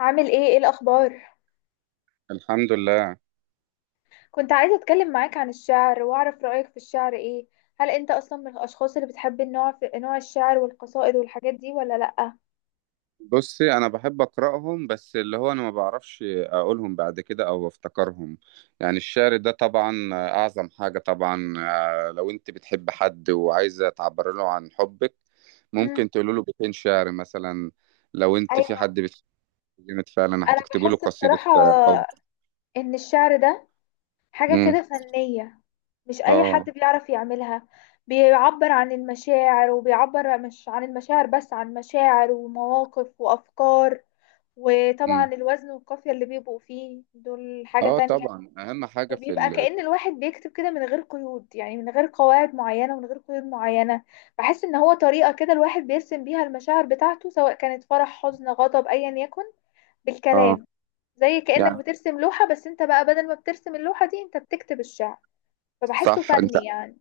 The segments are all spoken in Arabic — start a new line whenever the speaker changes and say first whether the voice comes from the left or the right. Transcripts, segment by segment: left: عامل ايه الاخبار؟
right: الحمد لله.
left: كنت عايزه اتكلم معاك عن الشعر، واعرف رايك في الشعر ايه. هل انت اصلا من الاشخاص اللي بتحب في نوع الشعر والقصائد والحاجات دي ولا لا؟
right: بصي، انا بحب اقراهم، بس اللي هو انا ما بعرفش اقولهم بعد كده او افتكرهم. يعني الشعر ده طبعا اعظم حاجة طبعا، لو انت بتحب حد وعايزة تعبر له عن حبك
left: امم.
right: ممكن تقول له بيتين شعر مثلا. لو انت في
left: ايوه.
right: حد بتحب جامد فعلا
left: انا
right: هتكتبي له
left: بحس
right: قصيدة
left: بصراحه
right: حب.
left: ان الشعر ده حاجه
right: امم.
left: كده فنيه، مش اي حد
right: اه.
left: بيعرف يعملها. بيعبر عن المشاعر، وبيعبر مش عن المشاعر بس، عن مشاعر ومواقف وافكار.
right: امم.
left: وطبعا الوزن والقافيه اللي بيبقوا فيه دول حاجه
right: اه
left: تانية.
right: طبعا اهم حاجة
left: بيبقى كأن الواحد بيكتب كده من غير قيود، يعني من غير قواعد معينة ومن غير قيود معينة. بحس ان هو طريقة كده الواحد بيرسم بيها المشاعر بتاعته، سواء كانت فرح، حزن، غضب، ايا يكن،
right: اه،
left: بالكلام. زي كأنك
right: يعني
left: بترسم لوحة، بس انت بقى بدل ما بترسم اللوحة دي انت بتكتب الشعر. فبحسه
right: صح. انت
left: فني يعني.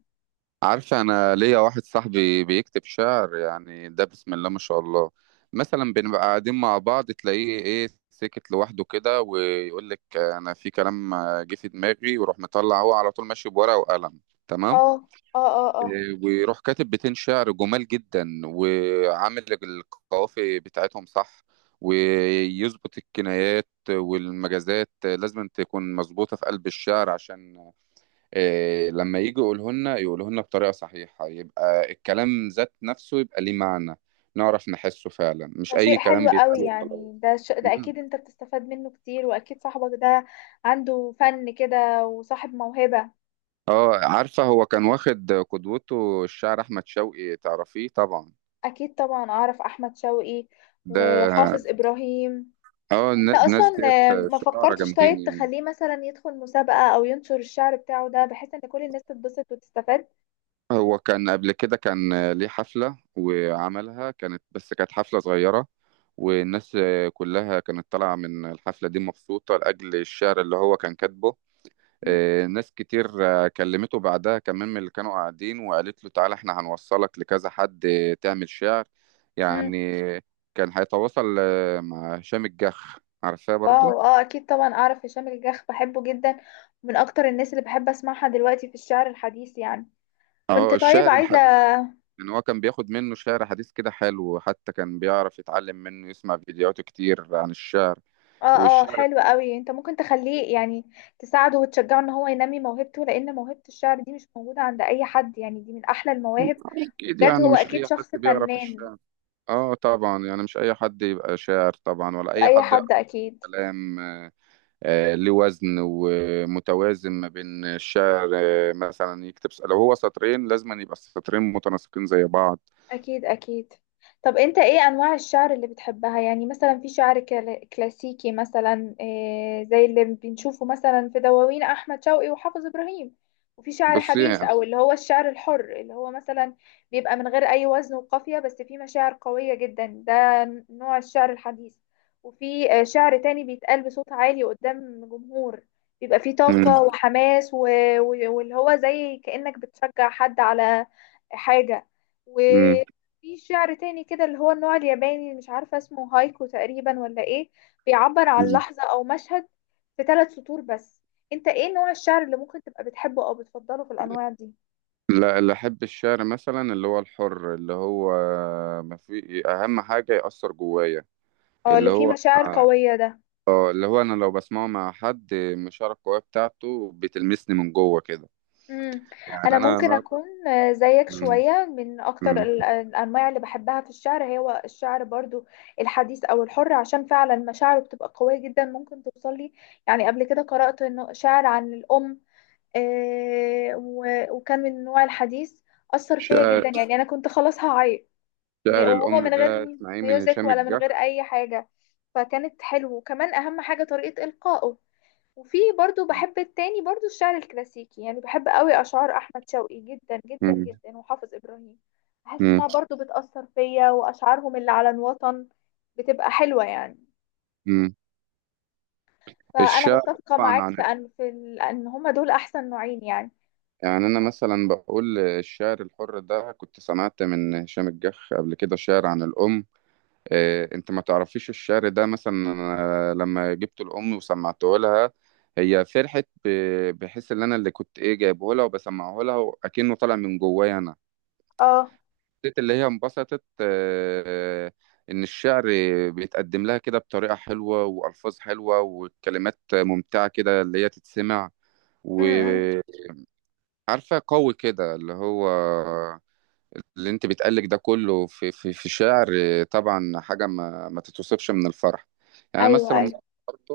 right: عارفة، أنا ليا واحد صاحبي بيكتب شعر، يعني ده بسم الله ما شاء الله. مثلا بنبقى قاعدين مع بعض تلاقيه إيه سكت لوحده كده، ويقول لك أنا في كلام جه في دماغي، ويروح مطلع هو على طول ماشي بورقة وقلم. تمام.
left: اه، اه، اه، اه.
right: إيه، ويروح كاتب بيتين شعر جمال جدا، وعامل القوافي بتاعتهم صح، ويظبط الكنايات والمجازات، لازم تكون مظبوطة في قلب الشعر عشان إيه لما يجي يقوله لنا يقوله لنا بطريقة صحيحة يبقى الكلام ذات نفسه يبقى ليه معنى، نعرف نحسه فعلا، مش
left: ده
right: أي
left: شيء
right: كلام
left: حلو قوي
right: بيتقال وخلاص.
left: يعني. ده
right: مم.
left: اكيد انت بتستفاد منه كتير، واكيد صاحبك ده عنده فن كده وصاحب موهبة.
right: اه، عارفة هو كان واخد قدوته الشاعر أحمد شوقي، تعرفيه طبعا.
left: اكيد طبعا اعرف احمد شوقي
right: ده
left: وحافظ ابراهيم.
right: اه،
left: انت
right: الناس
left: اصلا،
right: ديت
left: ما
right: شعراء
left: فكرتش
right: جامدين
left: طيب
right: يعني.
left: تخليه مثلا يدخل مسابقة او ينشر الشعر بتاعه ده، بحيث ان كل الناس تتبسط وتستفاد؟
right: هو كان قبل كده كان ليه حفلة وعملها، كانت بس كانت حفلة صغيرة، والناس كلها كانت طالعة من الحفلة دي مبسوطة لأجل الشعر اللي هو كان كاتبه.
left: مم.
right: ناس كتير، كلمته بعدها كمان من اللي كانوا قاعدين وقالت له تعالى احنا هنوصلك لكذا حد، تعمل شعر.
left: مم.
right: يعني كان هيتواصل مع هشام الجح، عارفاه برضه.
left: واو، اه، اكيد طبعا اعرف هشام الجاخ، بحبه جدا. من اكتر الناس اللي بحب اسمعها دلوقتي في الشعر الحديث يعني. كنت
right: اه
left: طيب
right: الشعر
left: عايزة.
right: الحديث. يعني هو كان بياخد منه شعر حديث كده حلو، حتى كان بيعرف يتعلم منه يسمع فيديوهات كتير عن الشعر
left: اه، اه،
right: والشعر.
left: حلو قوي. انت ممكن تخليه يعني تساعده وتشجعه ان هو ينمي موهبته، لان موهبة الشعر دي مش موجودة عند اي حد يعني، دي من احلى المواهب.
right: اكيد
left: بجد
right: يعني
left: هو
right: مش
left: اكيد
right: اي حد
left: شخص
right: بيعرف
left: فنان.
right: الشعر. اه طبعا، يعني مش اي حد يبقى شاعر طبعا ولا
left: مش
right: اي
left: اي
right: حد يعرف
left: حد. اكيد
right: كلام ليه وزن ومتوازن ما بين الشعر، مثلا لو هو سطرين لازم أن يبقى السطرين متناسقين زي بعض.
left: اكيد اكيد. طب انت ايه انواع الشعر اللي بتحبها؟ يعني مثلا في شعر كلاسيكي، مثلا إيه، زي اللي بنشوفه مثلا في دواوين احمد شوقي وحافظ ابراهيم. وفي شعر
right: بصي
left: حديث
right: يعني.
left: او اللي هو الشعر الحر، اللي هو مثلا بيبقى من غير اي وزن وقافية، بس فيه مشاعر قوية جدا، ده نوع الشعر الحديث. وفي شعر تاني بيتقال بصوت عالي قدام جمهور، بيبقى فيه
right: مم.
left: طاقة وحماس واللي هو زي كأنك بتشجع حد على حاجة.
right: مم.
left: في شعر تاني كده اللي هو النوع الياباني اللي مش عارفة اسمه، هايكو تقريبا ولا ايه، بيعبر عن
right: مم.
left: لحظة او مشهد في ثلاث سطور بس. انت ايه نوع الشعر اللي ممكن تبقى بتحبه او بتفضله في الانواع دي؟
right: لا، اللي أحب الشعر مثلا اللي هو الحر، اللي هو ما في أهم حاجة يأثر جوايا.
left: اه، اللي
right: اللي
left: فيه
right: هو
left: مشاعر قوية ده.
right: اه اللي هو أنا لو بسمعه مع حد من الشعر القوية بتاعته بتلمسني من جوه كده.
left: امم.
right: يعني
left: انا
right: أنا
left: ممكن
right: مرة.
left: اكون زيك
right: مم.
left: شوية. من اكتر
right: مم.
left: الانواع اللي بحبها في الشعر هو الشعر برضو الحديث او الحر، عشان فعلا مشاعره بتبقى قوية جدا، ممكن توصل لي. يعني قبل كده قرأت انه شعر عن الام، وكان من نوع الحديث. أثر فيا
right: شعر
left: جدا، يعني أنا كنت خلاص هعيط.
right: شعر
left: وهو
right: الأم
left: من غير
right: ده اسمعيه من
left: ميوزك،
right: هشام
left: ولا من
right: الجح.
left: غير أي حاجة، فكانت حلوة، وكمان أهم حاجة طريقة إلقائه. وفي برضو بحب التاني برضو الشعر الكلاسيكي، يعني بحب قوي أشعار أحمد شوقي جدا جدا
right: مم.
left: جدا، وحافظ إبراهيم. بحس
right: مم.
left: إنها برضو بتأثر فيا، وأشعارهم اللي على الوطن بتبقى حلوة يعني.
right: مم.
left: فأنا
right: الشعر
left: متفقة
right: طبعا
left: معاك
right: عن،
left: في أن في ال- إن هما دول أحسن نوعين يعني.
right: يعني انا مثلا بقول الشعر الحر ده كنت سمعت من هشام الجح قبل كده شعر عن الام. إيه، انت ما تعرفيش الشعر ده؟ مثلا أنا لما جبت الام وسمعته لها، هي فرحت، بحس ان انا اللي كنت ايه جايبه لها وبسمعه لها، وأكنه طالع من جوايا انا.
left: اه.
right: حسيت اللي هي انبسطت، ان الشعر بيتقدم لها كده بطريقة حلوة والفاظ حلوة وكلمات ممتعة كده اللي هي تتسمع.
left: م.
right: عارفة قوي كده اللي هو، اللي انت بتقلك ده كله في شعر. طبعا حاجة ما تتوصفش من الفرح. يعني
left: أيوه،
right: مثلا
left: أيوه.
right: برضه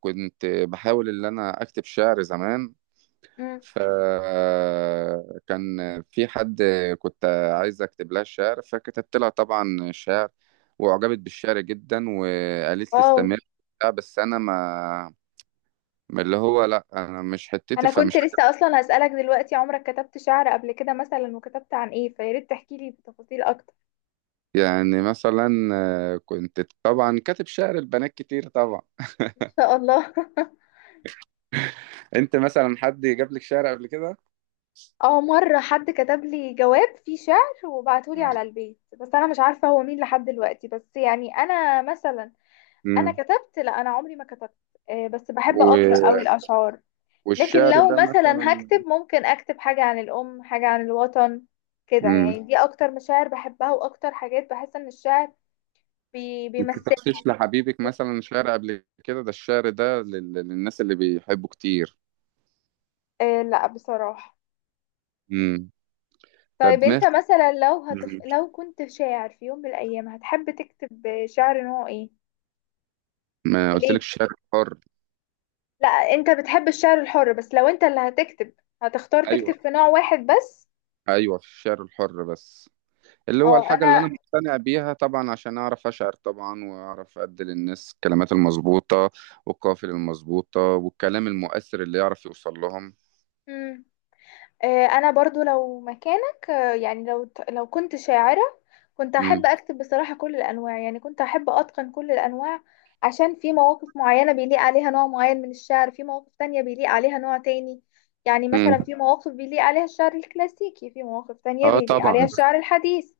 right: كنت بحاول ان انا اكتب شعر زمان،
left: مم.
right: فكان في حد، كنت عايز اكتب لها شعر فكتبت لها طبعا شعر، واعجبت بالشعر جدا وقالت لي
left: واو.
right: استمر وبتاع، بس انا ما اللي هو لا انا مش حتتي
left: انا كنت
right: فمش.
left: لسه اصلا هسألك دلوقتي، عمرك كتبت شعر قبل كده مثلا؟ وكتبت عن ايه؟ فيا ريت تحكي لي بتفاصيل اكتر.
right: يعني مثلا كنت طبعا كاتب شعر البنات كتير طبعا.
left: ان شاء الله.
right: انت مثلا حد جاب لك شعر قبل كده؟
left: اه، مرة حد كتب لي جواب فيه شعر وبعته لي على البيت، بس انا مش عارفة هو مين لحد دلوقتي. بس يعني انا مثلا، انا
right: امم.
left: كتبت، لا انا عمري ما كتبت. بس بحب اقرأ قوي
right: و...
left: الاشعار. لكن
right: والشعر
left: لو
right: ده
left: مثلا
right: مثلا.
left: هكتب، ممكن اكتب حاجة عن الام، حاجة عن الوطن، كده
right: امم.
left: يعني. دي اكتر مشاعر بحبها، واكتر حاجات بحس ان الشعر بيمثلني.
right: كتبتش لحبيبك مثلا شعر قبل كده؟ ده الشعر ده للناس اللي بيحبوا كتير.
left: آه، لا بصراحة.
right: امم. طب
left: طيب
right: ما
left: انت مثلا،
right: مم.
left: لو كنت شاعر في يوم من الايام، هتحب تكتب شعر نوع ايه؟
right: ما قلت
left: وليه؟
right: لك الشعر الحر.
left: لا انت بتحب الشعر الحر، بس لو انت اللي هتكتب، هتختار تكتب
right: ايوه،
left: في نوع واحد بس؟
right: ايوه الشعر الحر بس، اللي هو
left: اه.
right: الحاجة اللي أنا
left: انا.
right: مقتنع بيها طبعا عشان أعرف أشعر طبعا، وأعرف أدي للناس الكلمات المظبوطة والقافية المظبوطة والكلام المؤثر اللي يعرف يوصل لهم.
left: مم. انا برضو لو مكانك، يعني لو كنت شاعرة، كنت
right: مم.
left: احب اكتب بصراحة كل الانواع، يعني كنت احب اتقن كل الانواع، عشان في مواقف معينة بيليق عليها نوع معين من الشعر، في مواقف تانية بيليق عليها نوع تاني. يعني
right: مم.
left: مثلا في مواقف بيليق عليها الشعر الكلاسيكي، في مواقف تانية
right: اه
left: بيليق عليها
right: طبعا.
left: الشعر الحديث،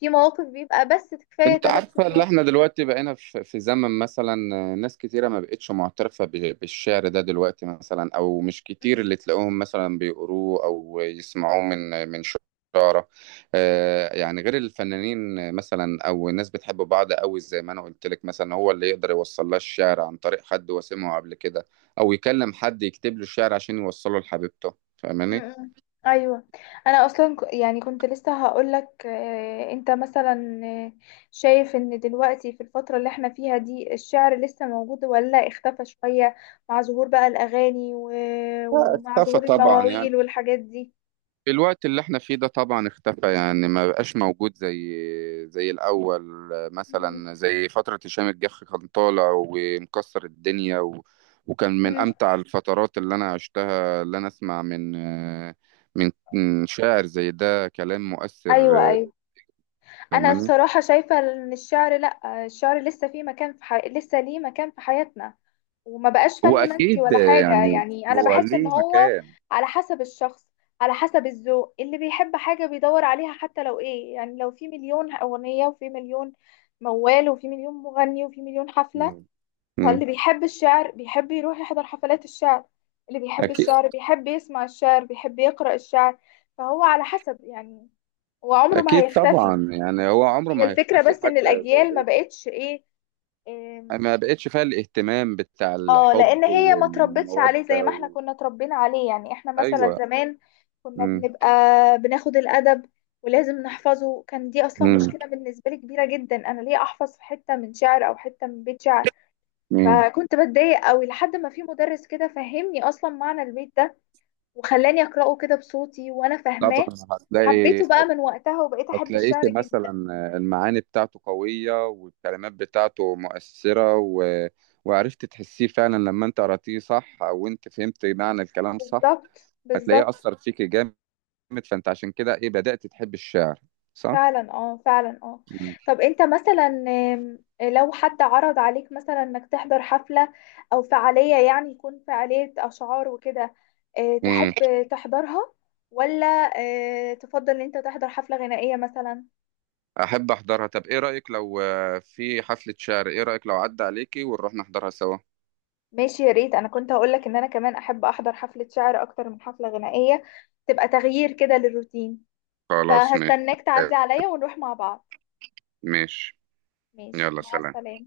left: في مواقف بيبقى بس كفاية
right: انت
left: ثلاث
right: عارفة اللي
left: سطور.
right: احنا دلوقتي بقينا في زمن، مثلا ناس كتيرة ما بقتش معترفة بالشعر ده دلوقتي، مثلا او مش كتير اللي تلاقوهم مثلا بيقروه او يسمعوه من شعراء، يعني غير الفنانين مثلا، او ناس بتحب بعض قوي، زي ما انا قلت لك مثلا هو اللي يقدر يوصل لها الشعر عن طريق حد وسمعه قبل كده، او يكلم حد يكتب له الشعر عشان يوصله لحبيبته. فاهماني؟
left: مم. ايوه. انا اصلا يعني كنت لسه هقول لك، انت مثلا شايف ان دلوقتي في الفتره اللي احنا فيها دي الشعر لسه موجود ولا اختفى شويه، مع ظهور بقى الاغاني
right: لا،
left: ومع
right: اختفى
left: ظهور
right: طبعا يعني.
left: المواويل والحاجات دي؟
right: الوقت اللي احنا فيه ده طبعا اختفى، يعني ما بقاش موجود زي الأول.
left: مم.
right: مثلا زي فترة هشام الجح كان طالع ومكسر الدنيا، و... وكان من
left: مم.
right: أمتع الفترات اللي أنا عشتها اللي أنا أسمع من من شاعر زي ده كلام مؤثر.
left: ايوه، ايوه. انا
right: فاهمني.
left: بصراحه شايفه ان الشعر، لا، الشعر لسه فيه مكان في لسه ليه مكان في حياتنا، وما بقاش
right: هو
left: فن منسي
right: أكيد،
left: ولا حاجة،
right: يعني
left: يعني أنا
right: هو
left: بحس إن
right: ليه
left: هو
right: مكان.
left: على حسب الشخص، على حسب الذوق، اللي بيحب حاجة بيدور عليها. حتى لو إيه يعني، لو في مليون أغنية وفي مليون موال وفي مليون مغني وفي مليون حفلة،
right: مم.
left: فاللي بيحب الشعر بيحب يروح يحضر حفلات الشعر، اللي بيحب
right: أكيد.
left: الشعر بيحب يسمع الشعر، بيحب يقرأ الشعر. فهو على حسب يعني، وعمره ما
right: أكيد
left: هيختفي.
right: طبعا، يعني هو عمره
left: هي
right: ما
left: الفكرة
right: هيختفي
left: بس
right: حاجة
left: إن
right: زي
left: الأجيال ما
right: ده.
left: بقتش إيه.
right: ما بقتش فيها الاهتمام بتاع
left: اه،
right: الحب
left: لان هي ما تربتش عليه زي
right: والمودة
left: ما احنا
right: و...
left: كنا اتربينا عليه، يعني احنا مثلا
right: أيوة.
left: زمان كنا
right: مم.
left: بنبقى بناخد الادب ولازم نحفظه. كان دي اصلا
right: مم.
left: مشكله بالنسبه لي كبيره جدا، انا ليه احفظ في حته من شعر او حته من بيت شعر؟
right: مم.
left: فكنت بتضايق قوي، لحد ما في مدرس كده فهمني اصلا معنى البيت ده، وخلاني اقراه كده بصوتي وانا
right: طبعا
left: فاهماه.
right: هتلاقي
left: حبيته بقى من وقتها، وبقيت احب
right: هتلاقيك
left: الشعر جدا.
right: مثلا المعاني بتاعته قوية والكلمات بتاعته مؤثرة و... وعرفت تحسيه فعلا لما انت قرأتيه صح، أو انت فهمت معنى الكلام صح،
left: بالظبط
right: هتلاقيه
left: بالظبط.
right: أثر فيك جامد. فانت عشان كده ايه بدأت تحب الشعر، صح؟
left: فعلا، اه، فعلا، اه. طب انت مثلا، لو حد عرض عليك مثلا انك تحضر حفلة او فعالية، يعني يكون فعالية اشعار وكده،
right: مم.
left: تحب تحضرها؟ ولا تفضل ان انت تحضر حفلة غنائية مثلا؟
right: احب احضرها. طب ايه رايك لو في حفله شعر، ايه رايك لو عدى عليكي ونروح نحضرها سوا؟
left: ماشي، يا ريت، انا كنت هقولك ان انا كمان احب احضر حفلة شعر اكتر من حفلة غنائية، تبقى تغيير كده للروتين.
right: خلاص ماشي.
left: فهستناك تعدي عليا ونروح مع بعض.
right: ماشي،
left: ماشي،
right: يلا
left: مع
right: سلام.
left: السلامة.